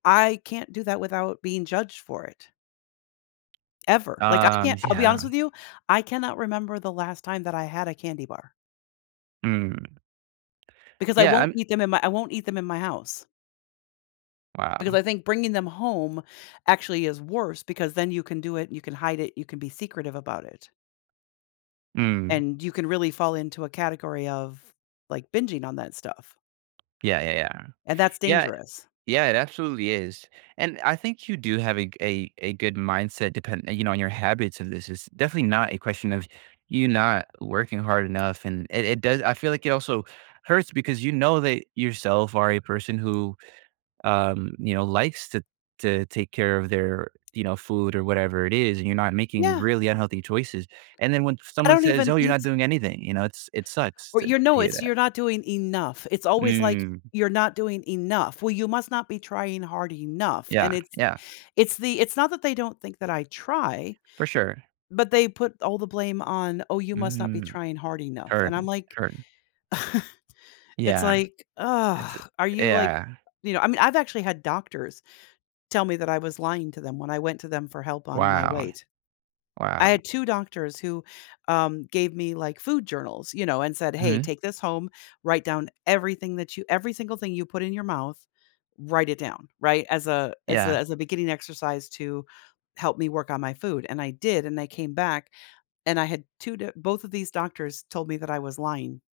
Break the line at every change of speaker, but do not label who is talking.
I can't do that without being judged for it. Ever. Like, I
Um,
can't
sh
I'll be
yeah.
honest with you. I cannot remember the last time that I had a candy bar.
Mm.
Because I
Yeah,
won't
I'm
eat them in my I won't eat them in my house. Because
Wow.
I think bringing them home actually is worse because then you can do it and you can hide it, you can be secretive about it.
Mm.
And you can really fall into a category of, like, binging on that stuff.
Yeah, yeah, yeah.
And that's
Yeah
dangerous.
Yeah, it absolutely is, and I think you do have a g a a good mindset depend you know, on your habits this is definitely not a question of you not working hard enough, and it it does I feel like it also hurts because you know that yourself are a person who, um, you know, um, likes to to take care of their, you know, food or whatever it is, and you're not making
Yeah.
really unhealthy choices, and then when
I
someone
don't
says,
even
"Oh, you're not
eat
doing anything," you know, it's it sucks
Or,
to
your know
hear
it's
that.
"You're not doing enough." It's always like,
Mm.
"You're not doing enough. Well, you must not be trying hard enough", and
Yeah,
it's
yeah.
it's the it's not that they don't think that I try,
For sure.
but they put all the blame on, "Oh, you must not be
Mhm.
trying hard enough," and I'm
Heard.
like,
Heard.
It's
Yeah.
like,
It's a
ugh, "Are you like"
yeah, yeah.
you know, I mean, I've actually had doctors tell me that I was lying to them when I went to them for help on my
Wow.
weight. I
Wow.
had 2 doctors who, um, gave me, like, food journals, you know, and said, "Hey.
Mhm.
Take this home. Write down everything that you every single thing you put in your mouth. Write it down," right? As a as a
Yeah.
as a beginning exercise to help me work on my food, and I did, and I came back and I had 2 d both of these doctors told me that I was lying.